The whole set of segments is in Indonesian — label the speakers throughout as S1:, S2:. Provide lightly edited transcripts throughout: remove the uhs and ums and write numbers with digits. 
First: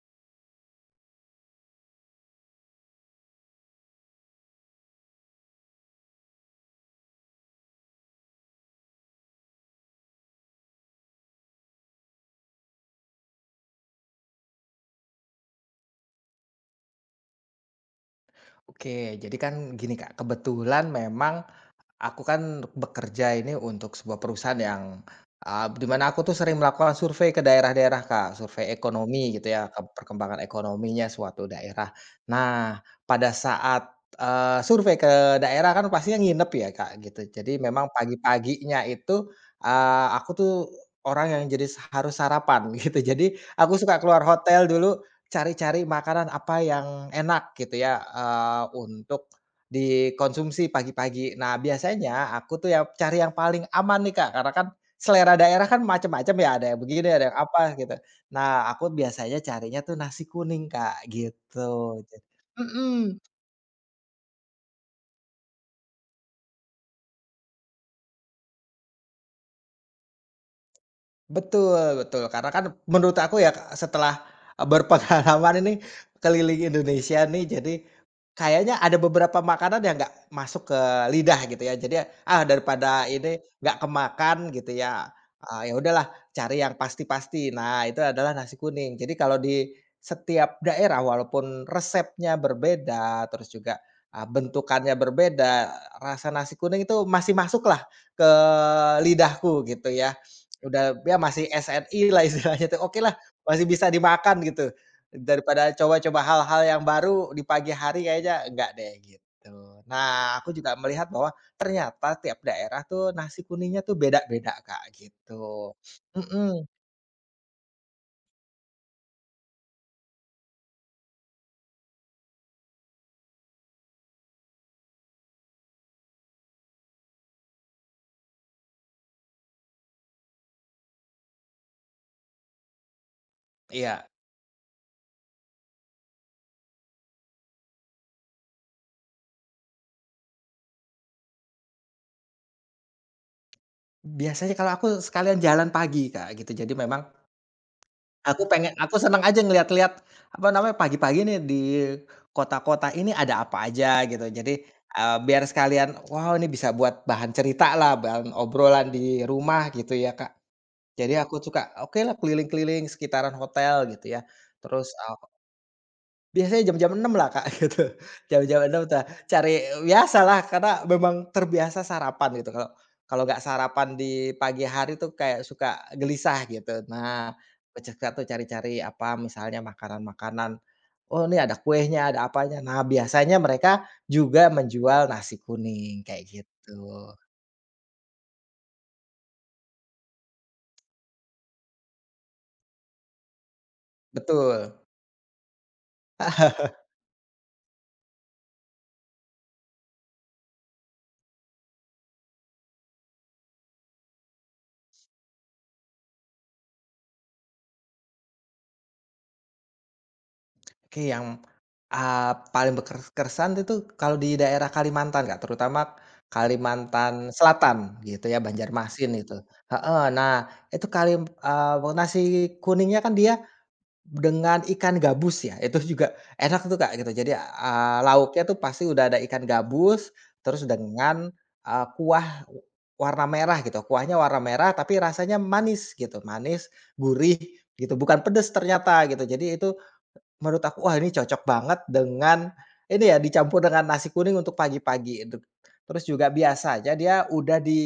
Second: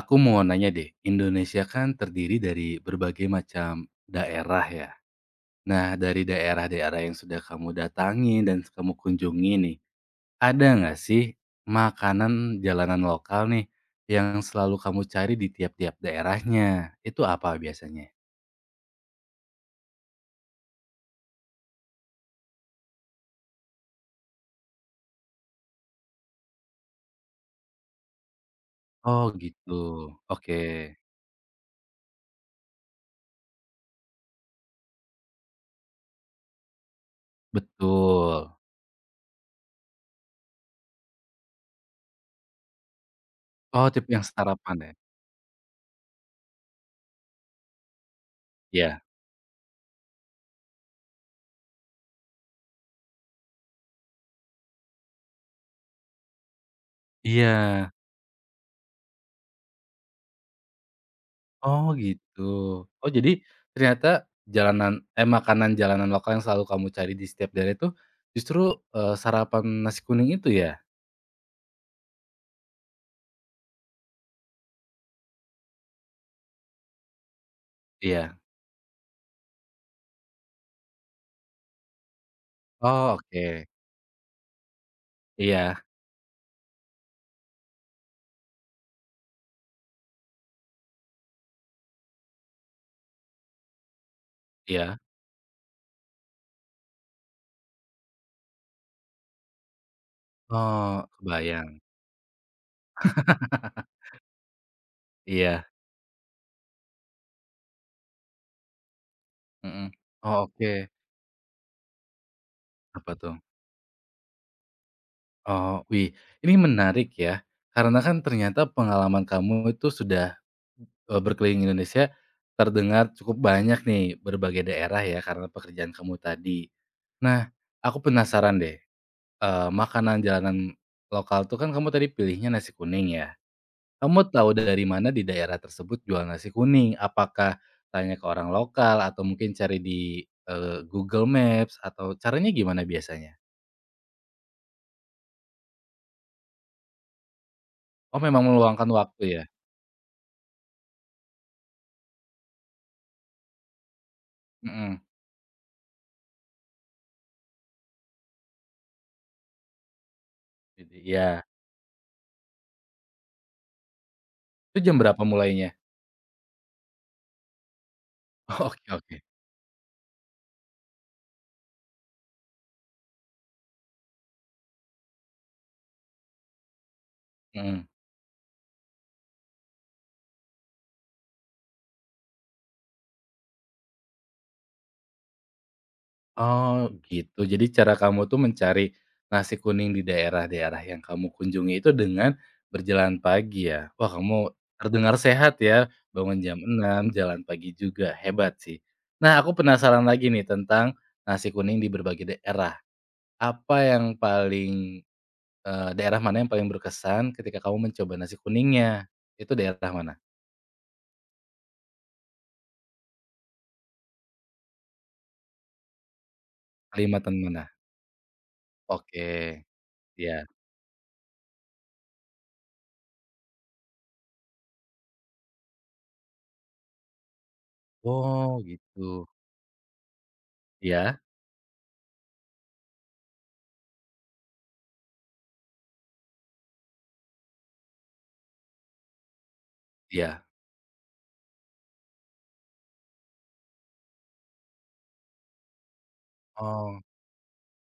S1: Aku mau nanya deh, Indonesia kan terdiri dari berbagai macam daerah ya. Nah, dari daerah-daerah yang sudah kamu datangi dan kamu kunjungi nih, ada nggak sih makanan jalanan lokal nih yang selalu kamu cari di tiap-tiap daerahnya? Itu apa biasanya?
S2: Oke, jadi kan gini, Kak, kebetulan memang aku kan bekerja ini untuk sebuah perusahaan yang, di mana aku tuh sering melakukan survei ke daerah-daerah, Kak, survei
S1: Oh
S2: ekonomi gitu ya,
S1: gitu,
S2: ke perkembangan
S1: oke,
S2: ekonominya suatu daerah. Nah, pada saat, survei ke daerah kan pastinya nginep ya, Kak, gitu. Jadi memang
S1: betul.
S2: pagi-paginya itu, aku tuh orang yang jadi harus sarapan gitu. Jadi aku
S1: Oh
S2: suka
S1: tipe
S2: keluar
S1: yang
S2: hotel
S1: sarapan ya?
S2: dulu, cari-cari makanan apa yang enak gitu ya,
S1: Iya.
S2: untuk dikonsumsi pagi-pagi. Nah, biasanya aku tuh ya cari yang paling aman nih, Kak, karena kan selera daerah kan macam-macam ya, ada yang begini, ada yang apa
S1: Iya.
S2: gitu. Nah, aku biasanya carinya tuh nasi kuning, Kak,
S1: Oh
S2: gitu.
S1: gitu. Oh
S2: Mhm.
S1: jadi ternyata jalanan makanan jalanan lokal yang selalu kamu cari di setiap daerah itu justru, sarapan nasi kuning itu ya?
S2: Betul betul, karena kan menurut aku ya, Kak, setelah, berpengalaman ini keliling Indonesia nih, jadi
S1: Iya.
S2: kayaknya ada beberapa makanan yang nggak masuk ke lidah gitu ya. Jadi, ah, daripada
S1: Oh
S2: ini
S1: oke.
S2: nggak kemakan gitu ya, ya
S1: Iya
S2: udahlah cari yang pasti-pasti. Nah, itu adalah nasi kuning. Jadi kalau di setiap daerah walaupun resepnya berbeda, terus juga, bentukannya
S1: iya.
S2: berbeda, rasa nasi kuning itu masih masuk lah ke lidahku gitu ya. Udah
S1: Oh
S2: ya masih
S1: kebayang.
S2: SNI lah istilahnya tuh, oke lah masih bisa dimakan gitu,
S1: Iya,
S2: daripada coba-coba hal-hal yang baru di pagi hari kayaknya enggak deh gitu.
S1: mhm.
S2: Nah,
S1: Oh
S2: aku juga
S1: oke.
S2: melihat bahwa ternyata tiap daerah tuh
S1: Apa tuh?
S2: nasi kuningnya tuh beda-beda, Kak, gitu.
S1: Oh wih, ini
S2: Mhm.
S1: menarik ya, karena kan ternyata pengalaman kamu itu sudah, berkeliling Indonesia terdengar cukup banyak nih berbagai daerah ya karena pekerjaan kamu tadi. Nah, aku penasaran deh. Makanan jalanan lokal tuh kan kamu tadi pilihnya nasi kuning ya.
S2: Iya.
S1: Kamu tahu dari mana di daerah tersebut jual nasi kuning? Apakah tanya ke orang lokal atau mungkin cari di, Google Maps atau caranya gimana biasanya?
S2: Biasanya kalau aku sekalian jalan pagi, Kak, gitu, jadi memang
S1: Oh memang meluangkan
S2: Aku
S1: waktu
S2: senang aja
S1: ya?
S2: ngelihat-lihat, apa namanya, pagi-pagi nih di kota-kota ini ada apa aja gitu. Jadi,
S1: Mhm,
S2: biar sekalian, wow, ini bisa buat bahan cerita lah, bahan obrolan di rumah gitu ya, Kak.
S1: jadi
S2: Jadi
S1: ya.
S2: aku suka, oke lah, keliling-keliling sekitaran hotel gitu ya.
S1: Itu
S2: Terus,
S1: jam berapa mulainya?
S2: biasanya jam-jam 6 lah, Kak, gitu. Jam-jam
S1: Oh
S2: enam
S1: oke
S2: tuh
S1: oke,
S2: cari biasalah karena memang terbiasa sarapan gitu. Kalau kalau nggak sarapan di pagi hari tuh kayak suka gelisah gitu. Nah, aku
S1: mhm.
S2: suka tuh cari-cari apa, misalnya makanan-makanan, oh ini ada kuenya, ada apanya. Nah, biasanya mereka juga menjual nasi kuning kayak
S1: Oh,
S2: gitu.
S1: gitu. Jadi cara kamu tuh mencari nasi kuning di daerah-daerah yang kamu kunjungi itu dengan berjalan pagi ya? Wah, kamu
S2: Betul.
S1: terdengar sehat ya, bangun
S2: Ah.
S1: jam 6 jalan pagi juga, hebat sih. Nah, aku penasaran lagi nih tentang nasi kuning di berbagai daerah. Apa yang daerah mana yang paling berkesan ketika kamu mencoba nasi kuningnya? Itu daerah mana?
S2: Oke yang Ah, paling keresan itu kalau di daerah Kalimantan, Kak, terutama Kalimantan
S1: Kalimantan mana?
S2: Selatan gitu ya, Banjarmasin itu.
S1: Oke,
S2: Heeh,
S1: ya.
S2: nah itu nasi kuningnya kan dia dengan ikan gabus ya, itu juga enak tuh, Kak, gitu. Jadi, lauknya tuh
S1: Oh,
S2: pasti udah ada
S1: gitu.
S2: ikan gabus, terus
S1: Ya,
S2: dengan, kuah warna merah gitu, kuahnya warna merah tapi rasanya manis gitu, manis, gurih gitu, bukan pedes ternyata gitu. Jadi itu,
S1: ya.
S2: menurut aku, wah, ini cocok banget dengan ini ya, dicampur dengan nasi kuning untuk pagi-pagi. Terus juga biasa aja
S1: Oh,
S2: dia udah di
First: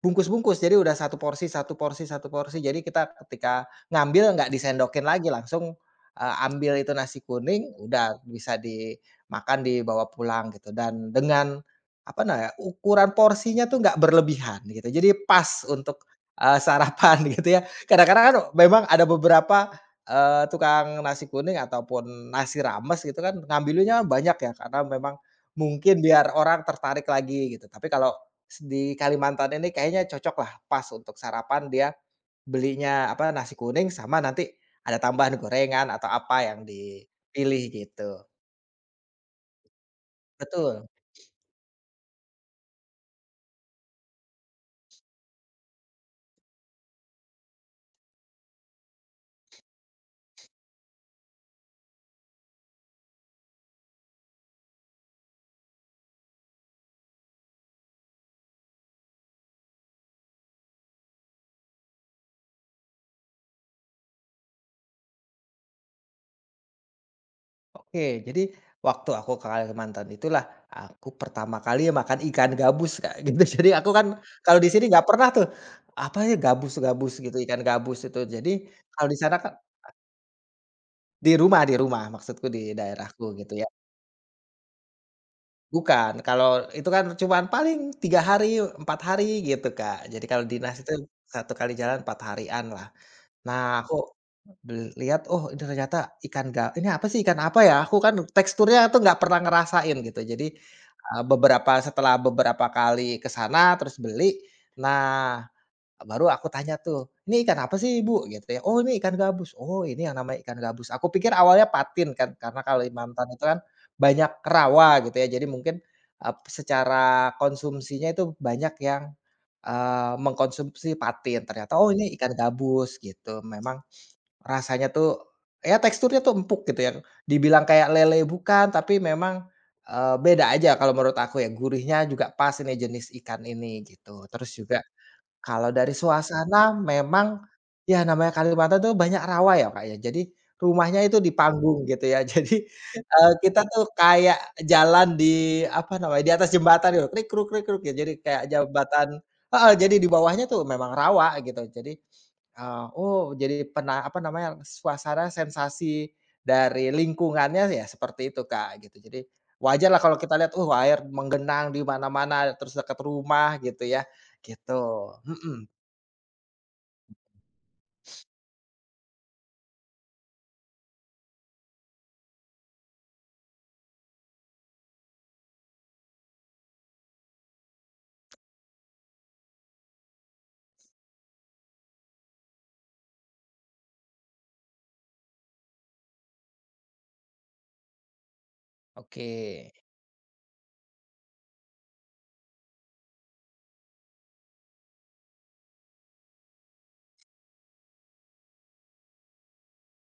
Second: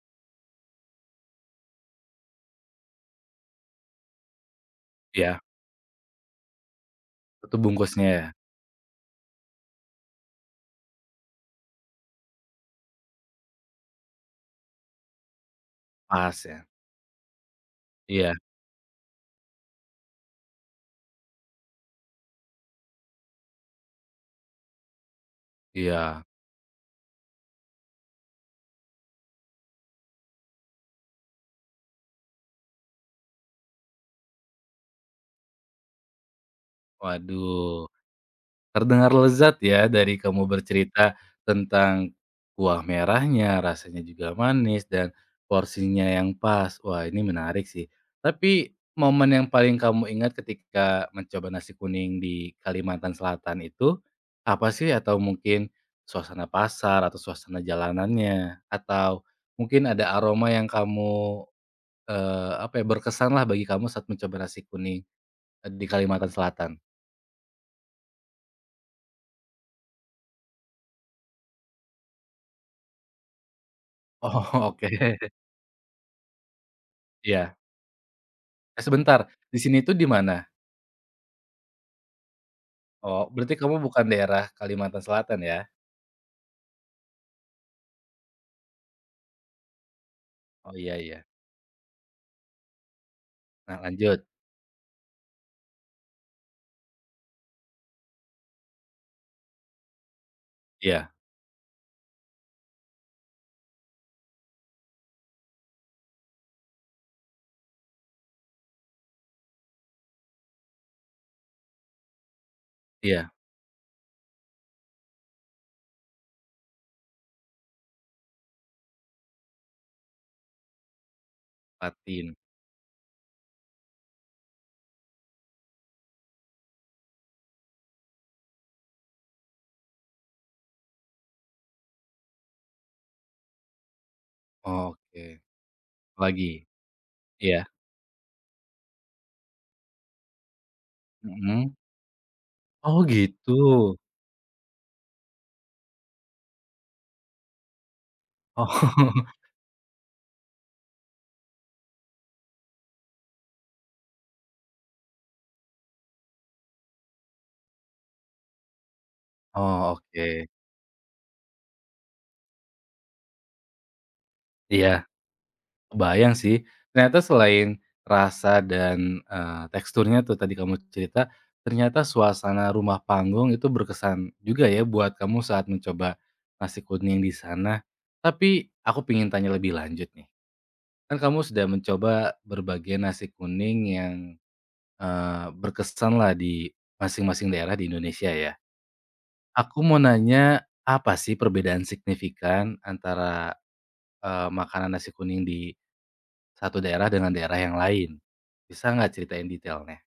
S2: bungkus-bungkus, jadi udah satu porsi satu porsi satu porsi, jadi kita ketika ngambil nggak disendokin lagi,
S1: ya.
S2: langsung, ambil itu nasi
S1: Satu
S2: kuning,
S1: bungkusnya
S2: udah
S1: ya?
S2: bisa dimakan, dibawa pulang gitu. Dan dengan, apa na ya, ukuran porsinya tuh nggak berlebihan gitu, jadi pas untuk,
S1: Pas ya?
S2: sarapan gitu ya. Kadang-kadang
S1: Iya
S2: kan memang ada beberapa, tukang nasi kuning ataupun nasi rames gitu kan, ngambilnya banyak ya, karena memang mungkin
S1: iya.
S2: biar orang tertarik lagi gitu. Tapi kalau di Kalimantan ini kayaknya cocok lah pas untuk sarapan, dia belinya apa, nasi kuning sama nanti ada tambahan gorengan atau apa yang dipilih
S1: Waduh,
S2: gitu.
S1: terdengar lezat ya dari kamu
S2: Betul.
S1: bercerita tentang kuah merahnya, rasanya juga manis dan porsinya yang pas. Wah, ini menarik sih. Tapi momen yang paling kamu ingat ketika mencoba nasi kuning di Kalimantan Selatan itu apa sih? Atau mungkin suasana pasar atau suasana jalanannya? Atau mungkin ada aroma yang kamu apa ya, berkesan lah bagi kamu saat mencoba nasi kuning, di Kalimantan Selatan?
S2: Oke, jadi waktu aku ke Kalimantan itulah aku pertama kali makan ikan gabus, Kak, gitu. Jadi aku kan
S1: Oh,
S2: kalau di sini nggak pernah
S1: oke.
S2: tuh, apa ya, gabus-gabus gitu,
S1: Iya.
S2: ikan gabus itu. Jadi
S1: Eh,
S2: kalau di
S1: sebentar,
S2: sana kan
S1: di sini itu di mana?
S2: di rumah, maksudku di daerahku
S1: Oh,
S2: gitu
S1: berarti
S2: ya.
S1: kamu bukan daerah Kalimantan Selatan ya?
S2: Bukan, kalau itu kan cuman paling 3 hari, 4 hari gitu, Kak. Jadi kalau dinas
S1: Oh,
S2: itu
S1: iya iya.
S2: satu kali jalan 4 harian lah.
S1: Nah,
S2: Nah, aku
S1: lanjut.
S2: lihat, oh ini ternyata ikan ga ini apa sih, ikan apa ya? Aku kan teksturnya tuh nggak pernah ngerasain gitu. Jadi,
S1: Iya
S2: setelah beberapa kali ke sana terus beli, nah, baru aku tanya tuh, "Ini ikan apa sih, Ibu?" Gitu ya. "Oh, ini ikan gabus." "Oh, ini yang namanya ikan gabus." Aku pikir awalnya patin kan, karena kalau di mantan
S1: iya,
S2: itu kan banyak rawa gitu ya. Jadi mungkin, secara konsumsinya itu banyak yang, mengkonsumsi patin. Ternyata, "Oh, ini ikan
S1: patin.
S2: gabus." Gitu. Memang rasanya tuh, ya teksturnya tuh empuk gitu ya. Dibilang kayak lele bukan, tapi memang, beda aja kalau menurut aku ya, gurihnya juga pas ini jenis ikan ini gitu. Terus juga
S1: Oke,
S2: kalau dari
S1: lagi?
S2: suasana memang,
S1: Iya.
S2: ya namanya Kalimantan tuh banyak rawa ya, Kak, ya. Jadi rumahnya itu di
S1: Mhm.
S2: panggung gitu ya. Jadi,
S1: Oh, gitu.
S2: kita tuh kayak jalan di apa namanya, di atas jembatan gitu, krik kruk ya. Jadi kayak jembatan,
S1: Oh.
S2: heeh, jadi di bawahnya tuh memang rawa gitu. Jadi oh, jadi apa namanya, suasana sensasi dari lingkungannya ya seperti itu, Kak, gitu. Jadi wajar
S1: Oh,
S2: lah kalau kita
S1: oke.
S2: lihat, air menggenang di mana-mana, terus dekat rumah gitu ya,
S1: Iya.
S2: gitu. Mhm.
S1: Kebayang sih. Ternyata selain rasa dan, teksturnya tuh tadi kamu cerita, ternyata suasana rumah panggung itu berkesan juga ya buat kamu saat mencoba nasi kuning di sana. Tapi aku pengen tanya lebih lanjut nih, kan kamu sudah mencoba berbagai nasi kuning yang, berkesan lah di masing-masing daerah di Indonesia ya.
S2: Oke.
S1: Aku mau nanya, apa sih perbedaan signifikan antara, makanan nasi kuning di satu daerah dengan daerah yang lain. Bisa nggak ceritain detailnya?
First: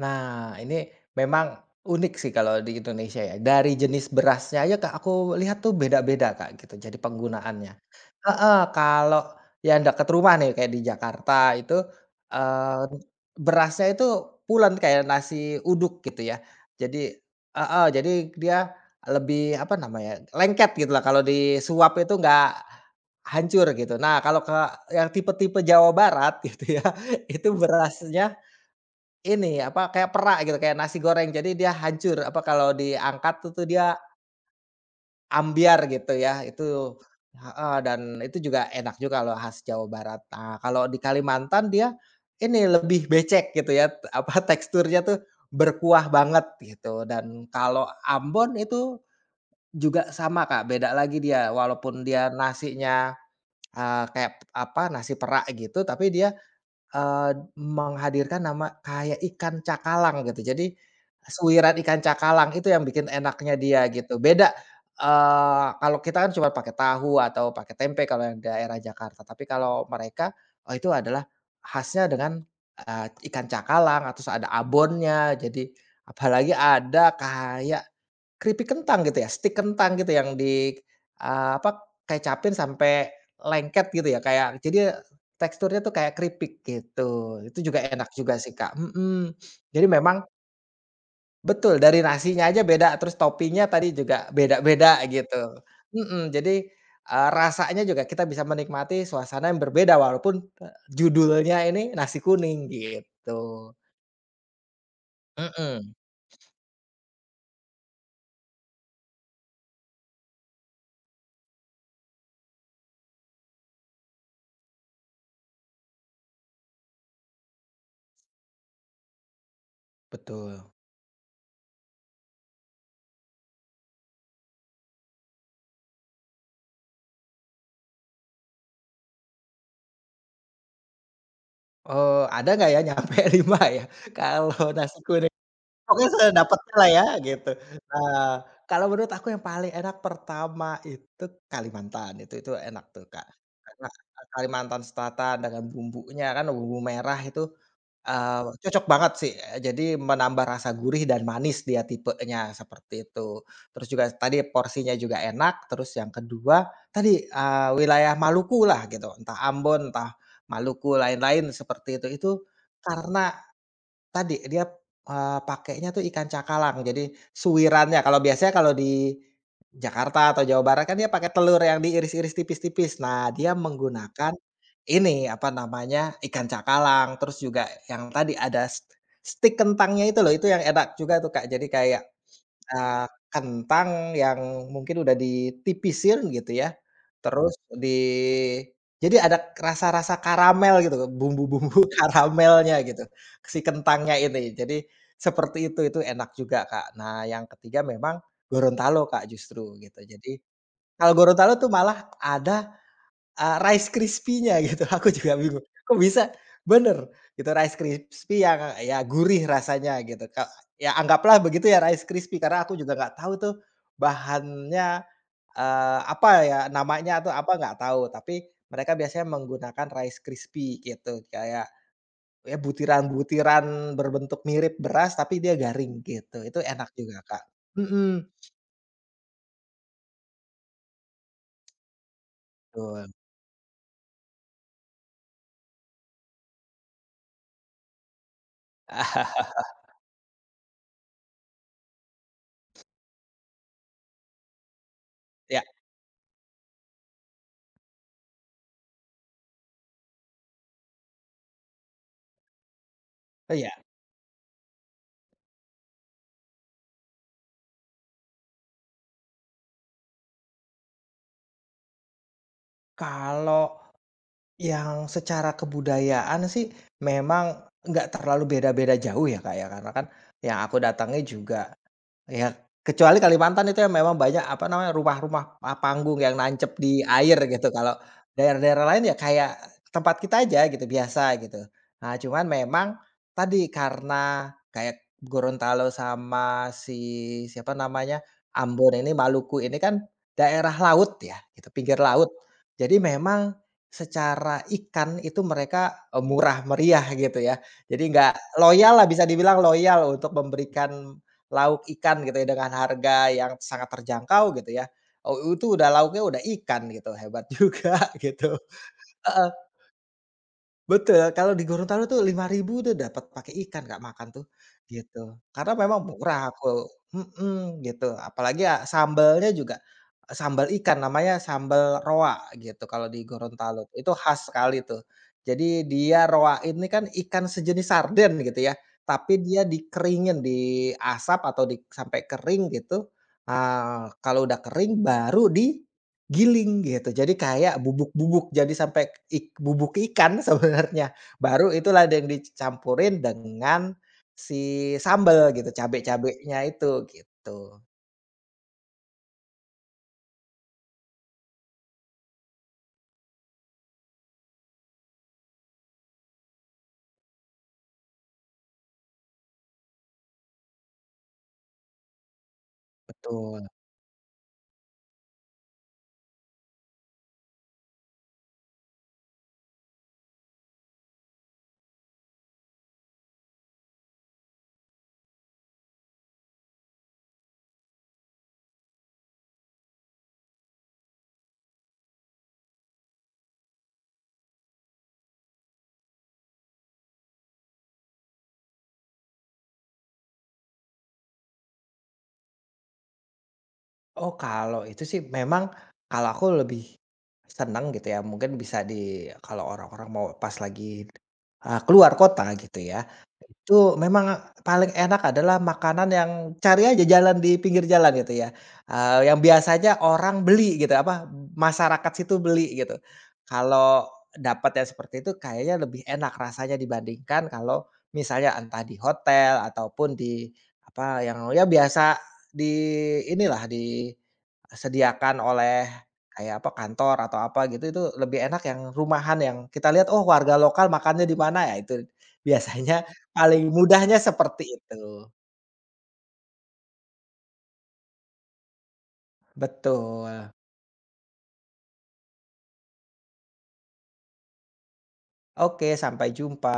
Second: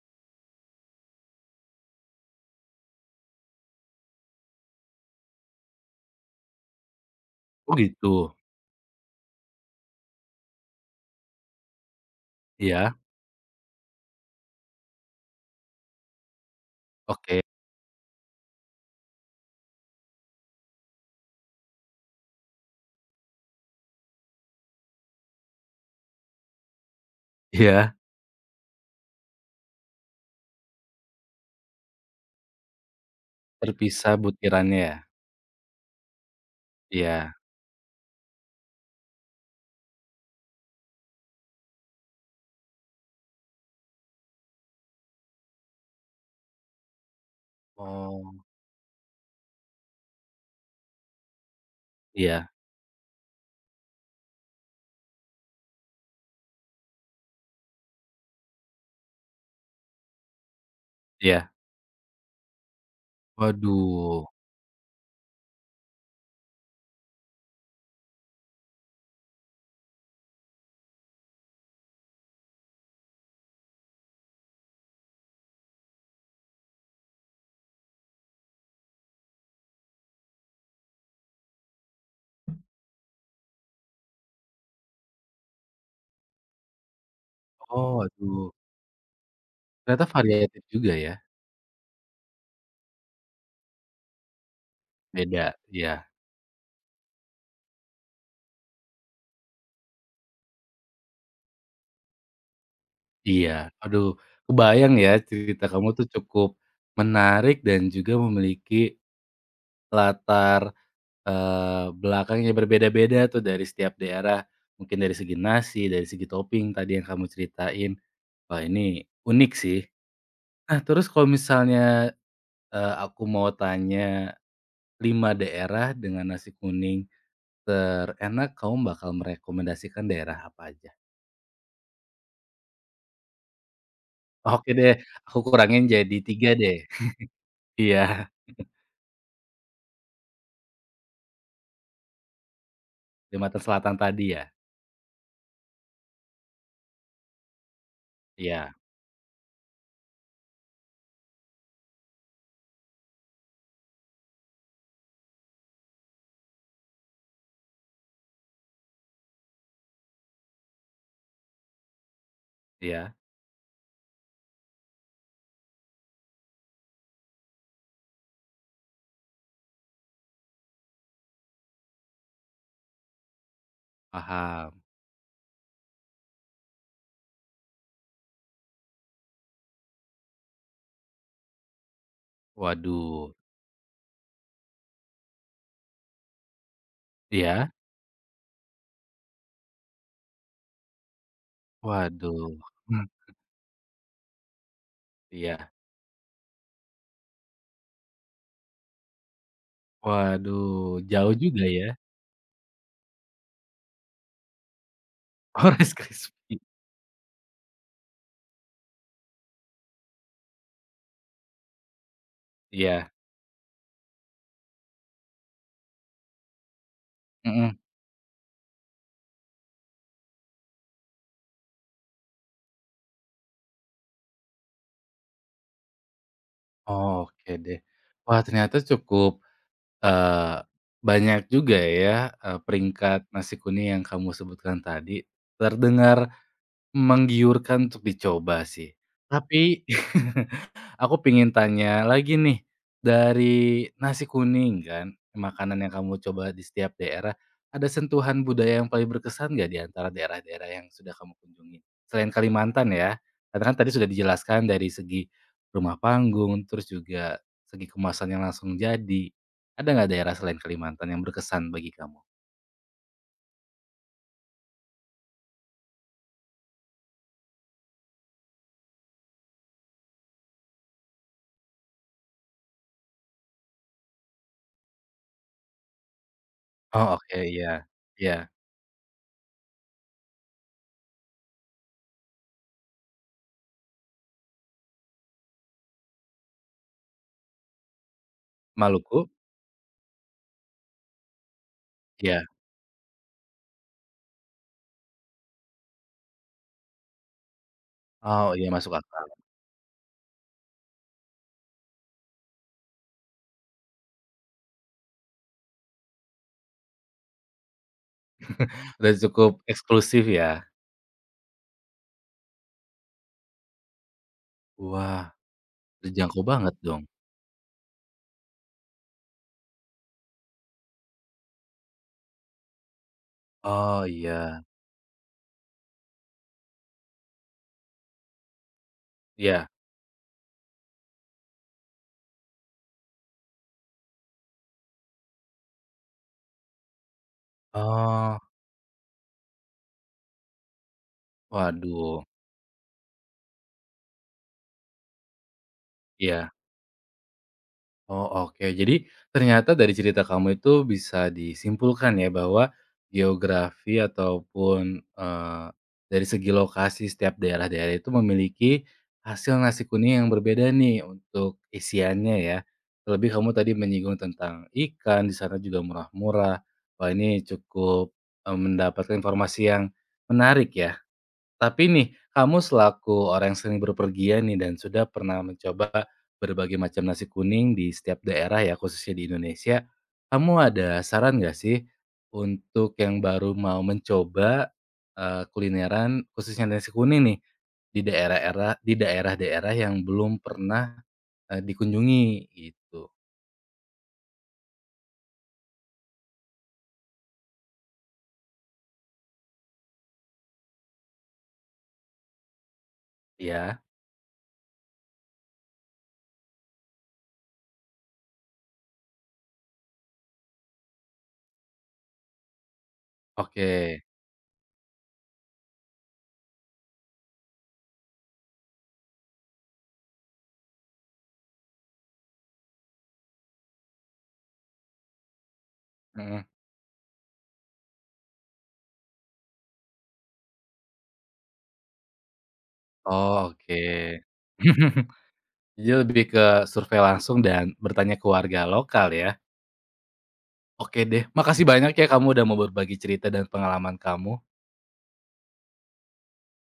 S2: Nah, ini memang unik sih kalau di Indonesia ya. Dari jenis berasnya aja, Kak, aku lihat tuh beda-beda, Kak, gitu, jadi penggunaannya.
S1: Oh gitu?
S2: Heeh, kalau yang dekat rumah nih kayak di Jakarta itu, eee,
S1: Iya,
S2: berasnya itu pulen kayak nasi uduk gitu ya. Jadi
S1: oke.
S2: heeh, jadi dia lebih apa namanya, lengket gitu lah, kalau disuap itu nggak hancur gitu. Nah, kalau ke yang tipe-tipe Jawa Barat gitu ya, itu
S1: Iya,
S2: berasnya ini, apa, kayak perak gitu, kayak nasi goreng. Jadi dia hancur, apa, kalau diangkat tuh tuh dia
S1: terpisah butirannya ya?
S2: ambiar gitu ya, itu
S1: Iya.
S2: heeh, dan itu juga enak juga kalau khas Jawa Barat. Nah, kalau di Kalimantan dia ini lebih becek gitu ya, apa, teksturnya tuh berkuah banget gitu. Dan kalau
S1: Oh,
S2: Ambon itu juga sama, Kak, beda lagi dia walaupun dia
S1: iya
S2: nasinya, kayak, apa, nasi perak gitu, tapi dia Eee, menghadirkan nama kayak ikan cakalang gitu. Jadi,
S1: iya.
S2: suwiran ikan cakalang itu yang bikin enaknya dia gitu.
S1: Waduh.
S2: Beda, kalau kita kan cuma pakai tahu atau pakai tempe kalau yang daerah Jakarta. Tapi kalau mereka, oh, itu adalah khasnya dengan, ikan cakalang, atau ada abonnya. Jadi apalagi ada kayak keripik kentang gitu ya, stik kentang gitu yang di, apa, kecapin sampai lengket gitu ya, kayak jadi teksturnya tuh kayak keripik gitu, itu juga
S1: Oh,
S2: enak juga
S1: waduh.
S2: sih, Kak. Mhm. Jadi
S1: Ternyata
S2: memang
S1: variatif juga ya,
S2: betul, dari nasinya aja beda, terus topping-nya tadi juga beda-beda
S1: beda.
S2: gitu.
S1: Iya
S2: Mhm. Jadi, rasanya juga kita bisa menikmati suasana yang berbeda walaupun, judulnya ini nasi kuning gitu.
S1: iya. Aduh, kebayang ya cerita kamu
S2: Mhm.
S1: tuh cukup menarik dan juga memiliki latar, belakang yang berbeda-beda tuh dari setiap daerah. Mungkin dari segi nasi, dari segi topping tadi yang kamu ceritain. Wah, ini unik sih.
S2: Betul.
S1: Nah, terus kalau misalnya, aku mau tanya 5 daerah dengan nasi kuning terenak, kamu bakal merekomendasikan daerah apa aja?
S2: Ada nggak ya nyampe 5 ya kalau
S1: Oke deh,
S2: nasi kuning?
S1: aku kurangin
S2: Pokoknya
S1: jadi tiga
S2: sedapatnya
S1: deh.
S2: lah ya gitu.
S1: Iya,
S2: Nah, kalau menurut aku yang paling enak pertama itu Kalimantan, itu enak tuh, Kak.
S1: Kalimantan
S2: Karena,
S1: Selatan
S2: eh,
S1: tadi ya?
S2: Kalimantan Selatan dengan bumbunya kan bumbu merah itu,
S1: Iya
S2: cocok banget sih, jadi menambah rasa gurih dan manis, dia tipenya seperti itu. Terus juga tadi porsinya juga enak. Terus yang kedua tadi, wilayah Maluku lah, gitu, entah Ambon, entah Maluku, lain-lain seperti itu. Itu
S1: iya,
S2: karena tadi, dia, pakainya tuh ikan cakalang, jadi suwirannya kalau biasanya kalau di Jakarta atau Jawa Barat kan dia pakai telur yang diiris-iris tipis-tipis. Nah, dia menggunakan
S1: paham.
S2: ini, apa namanya, ikan cakalang. Terus juga yang tadi ada stik kentangnya itu loh, itu yang enak juga tuh, Kak. Jadi kayak
S1: Waduh,
S2: kentang yang mungkin udah ditipisin gitu ya, terus
S1: iya?
S2: di, jadi ada rasa-rasa karamel gitu, bumbu-bumbu
S1: Waduh,
S2: karamelnya gitu,
S1: mmm,
S2: si kentangnya ini. Jadi seperti
S1: iya.
S2: itu enak juga, Kak. Nah, yang ketiga memang Gorontalo, Kak, justru gitu. Jadi
S1: Waduh,
S2: kalau
S1: jauh
S2: Gorontalo
S1: juga
S2: tuh
S1: ya?
S2: malah ada Rice Krispies-nya gitu, aku juga bingung,
S1: Oh, Rice
S2: kok bisa
S1: Krispies.
S2: bener, itu Rice Krispies yang, ya, gurih rasanya gitu, Kak. Ya anggaplah begitu ya, Rice Krispies, karena aku juga
S1: Iya,
S2: nggak tahu tuh bahannya, apa ya namanya atau apa, nggak
S1: mhm.
S2: tahu, tapi mereka biasanya menggunakan Rice Krispies gitu, kayak ya butiran-butiran berbentuk mirip beras, tapi dia garing gitu, itu enak juga, Kak.
S1: Oke deh.
S2: Mhm.
S1: Wah, ternyata cukup. Eee, Banyak juga ya,
S2: Betul.
S1: peringkat nasi kuning yang kamu sebutkan tadi, terdengar menggiurkan untuk dicoba sih. Tapi, aku pengen tanya lagi nih, dari nasi kuning kan,
S2: Ya.
S1: makanan yang kamu coba di setiap daerah, ada sentuhan budaya yang paling berkesan nggak di antara daerah-daerah yang sudah kamu kunjungi? Selain Kalimantan ya,
S2: Oh
S1: karena
S2: ya,
S1: kan tadi sudah dijelaskan dari segi rumah panggung, terus juga segi kemasan yang langsung jadi. Ada nggak daerah selain Kalimantan yang berkesan bagi kamu?
S2: kalau yang secara kebudayaan sih memang nggak terlalu beda-beda jauh ya, Kak, ya, karena kan yang aku datangi juga, ya, kecuali Kalimantan itu yang memang banyak, apa namanya, rumah-rumah, panggung yang nancep di
S1: Oh
S2: air
S1: oke,
S2: gitu,
S1: iya.
S2: kalau
S1: Iya.
S2: daerah-daerah lain ya kayak tempat kita aja gitu, biasa gitu. Nah, cuman memang tadi karena kayak Gorontalo sama si siapa namanya, Ambon ini,
S1: Maluku?
S2: Maluku ini kan daerah laut ya, gitu, pinggir laut.
S1: Iya.
S2: Jadi memang secara ikan itu mereka, murah meriah gitu ya. Jadi nggak
S1: Oh iya, masuk
S2: loyal lah, bisa
S1: akal.
S2: dibilang loyal untuk memberikan lauk ikan gitu ya dengan harga yang sangat terjangkau gitu ya, oh itu udah, lauknya udah ikan gitu, hebat juga gitu.
S1: Udah cukup eksklusif ya?
S2: Betul, kalau di Gorontalo tuh 5 ribu tuh dapat pakai ikan, Kak, makan tuh,
S1: Wah,
S2: gitu. Karena memang
S1: terjangkau
S2: murah
S1: banget
S2: aku.
S1: dong.
S2: Mhm. Gitu. Apalagi ya sambalnya juga, sambal ikan namanya, sambal roa gitu kalau di Gorontalo,
S1: Oh
S2: itu khas
S1: iya,
S2: sekali tuh. Jadi dia roa ini kan ikan sejenis sarden gitu ya, tapi dia
S1: iya.
S2: dikeringin di asap atau di sampai kering gitu, kalau udah kering baru di giling gitu, jadi kayak
S1: Oh,
S2: bubuk-bubuk, jadi sampai bubuk ikan sebenarnya. Baru itulah
S1: waduh,
S2: yang dicampurin dengan si sambel gitu,
S1: iya.
S2: cabe-cabenya itu, gitu.
S1: Oh, oke. Jadi ternyata dari cerita kamu itu bisa disimpulkan ya bahwa geografi ataupun, dari segi lokasi setiap daerah-daerah itu memiliki hasil nasi kuning yang berbeda nih untuk isiannya ya. Terlebih kamu
S2: Betul.
S1: tadi menyinggung tentang ikan, di sana juga murah-murah. Wah, ini cukup, mendapatkan informasi yang menarik ya. Tapi nih, kamu selaku orang yang sering berpergian nih dan sudah pernah mencoba berbagai macam nasi kuning di setiap daerah ya, khususnya di Indonesia. Kamu ada saran nggak sih untuk yang baru mau mencoba, kulineran khususnya nasi kuning nih, di daerah-daerah yang belum pernah, dikunjungi gitu?
S2: Oh, kalau itu sih memang kalau aku lebih seneng gitu ya, mungkin bisa di, kalau orang-orang mau pas lagi, keluar kota gitu ya,
S1: Ya,
S2: itu memang paling enak adalah makanan yang cari aja jalan di pinggir jalan gitu ya, yang biasanya orang beli gitu, apa, masyarakat situ beli gitu.
S1: oke.
S2: Kalau dapat yang seperti itu kayaknya lebih enak rasanya dibandingkan kalau misalnya entah di hotel ataupun di, apa, yang ya biasa di inilah, disediakan oleh
S1: Mhm.
S2: kayak apa, kantor atau apa gitu, itu lebih enak yang rumahan, yang kita lihat, oh warga lokal makannya di mana ya, itu biasanya
S1: Oh,
S2: paling
S1: oke.
S2: mudahnya seperti itu.
S1: Jadi lebih ke survei langsung dan bertanya ke warga lokal ya?
S2: Betul.
S1: Oke deh, makasih banyak ya kamu udah mau berbagi cerita dan pengalaman kamu.
S2: Oke, sampai jumpa.